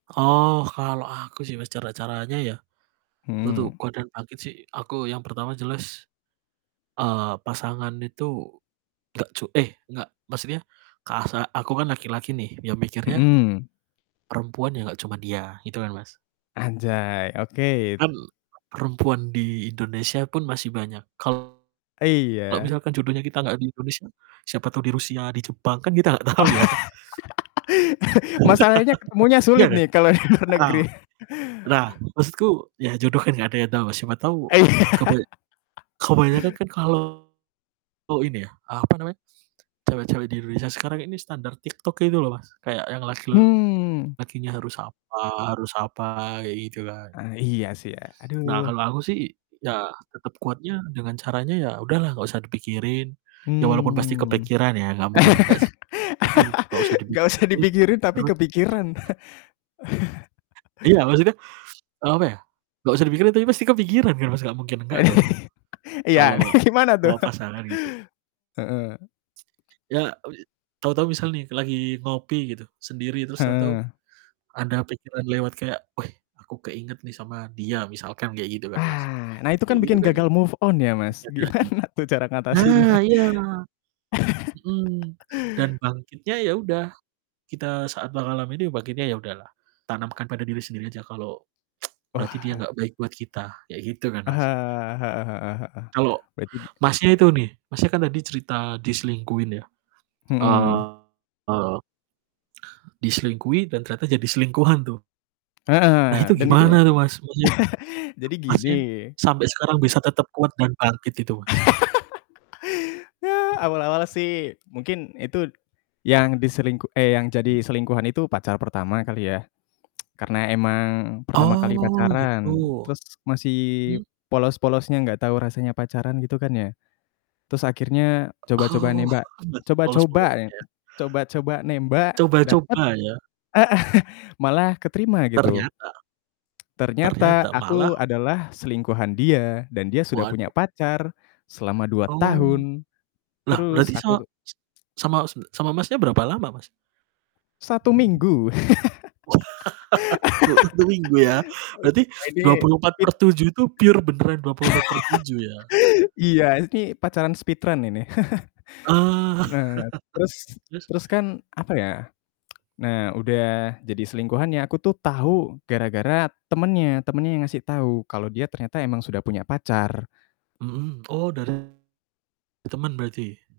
Oh, kalau aku sih, Mas, cara-caranya ya untuk Hmm. kuat dan bangkit sih aku yang pertama jelas, eee, pasangan itu nggak cu eh, enggak, maksudnya kasa aku kan laki-laki nih ya mikirnya Mhm. perempuan ya nggak cuman dia, gitu kan, Mas. Anjay, oke. Kan perempuan di Indonesia pun masih banyak. Kalau, Iya. misalkan jodohnya kita nggak di Indonesia, siapa tahu di Rusia, di Jepang kan kita nggak tahu ya. Masalahnya ketemunya Iya sulit kan? nih kalau di luar Heeh. negeri. Nah, maksudku ya jodoh kan nggak ada yang tahu, Mas. Siapa tahu Iya. kebay kebanyakan kan kalau ini ya, apa namanya, cewek-cewek di Indonesia sekarang ini standar TikTok gitu loh, Mas, kayak yang Mmm. laki-lakinya harus apa harus apa kayak gitu kan. Ah, iya sih ya. Aduh. Nah, kalau aku sih ya tetap kuatnya dengan caranya, ya udahlah nggak usah dipikirin. Ya walaupun pasti Mmm. kepikiran ya nggak mungkin enggak sih. Tapi ya tetep nggak usah Nggak usah dipikirin, dipikirin tapi terus kepikiran. Iya, maksudnya, eee, apa ya, nggak usah dipikirin tapi pasti kepikiran kan, Mas, nggak mungkin enggak dong? Iya, nih Kalau gimana tuh? soal pasangan gitu. Heeh. Ya, tahu-tahu misal nih lagi ngopi gitu sendiri, terus tahu-tahu Heeh. ada pikiran lewat kayak, "Weh, aku keinget nih sama dia." Misalkan kayak gitu kan, Mas. Ah, nah itu Kayak kan gitu bikin kan gagal move on ya, bisa Mas. jadi Gimana tuh cara nah ngatasinnya? iya! Mhm. Dan bangkitnya ya udah, kita saat mengalami ini bangkitnya ya udahlah, tanamkan pada diri sendiri aja kalau berarti dia Wah. nggak baik buat kita, kayak gitu kan, Aha, Mas. heeh heeh heeh. Kalau Berarti di mmm. Masnya itu nih, Masnya kan tadi cerita diselingkuhin ya, Mhm. eee diselingkuhin dan ternyata jadi selingkuhan tuh. Nah, itu Heeh, dan itu gimana tuh, Mas? Maksudnya jadi gini Masnya sampai sekarang bisa tetap kuat dan bangkit itu, Mas? Ya, awal-awal sih mungkin itu yang diselingku eh yang jadi selingkuhan itu pacar pertama kali ya. Karena emang pertama kali Oh, pacaran, gitu. terus masih Mhm. polos-polosnya nggak tahu rasanya pacaran gitu kan ya. Terus akhirnya coba-coba Oh, nembak. masih Coba-coba ya. polos-polosnya ya? Coba-coba nembak dapet Coba-coba ya? heeh. Malah keterima gitu. Ternyata Ternyata ternyata malah aku adalah selingkuhan dia dan dia sudah punya Waduh. pacar selama 2 Oh. tahun. Lah, Terus berarti sama aku tu s sama e sama Masnya berapa lama, Mas? 1 minggu. Wah. Cuma 1 minggu ya. Berarti Ah dua ini puluh empat per speed tujuh itu pure beneran 24/7 ya? Iya, ini pacaran speedrun ini. Ah. Nah, terus Terus? terus kan apa ya? Nah, udah jadi selingkuhannya, aku tuh tahu gara-gara temennya, temennya yang ngasih tahu kalau dia ternyata emang sudah punya pacar. Mhm, oh dari temen berarti?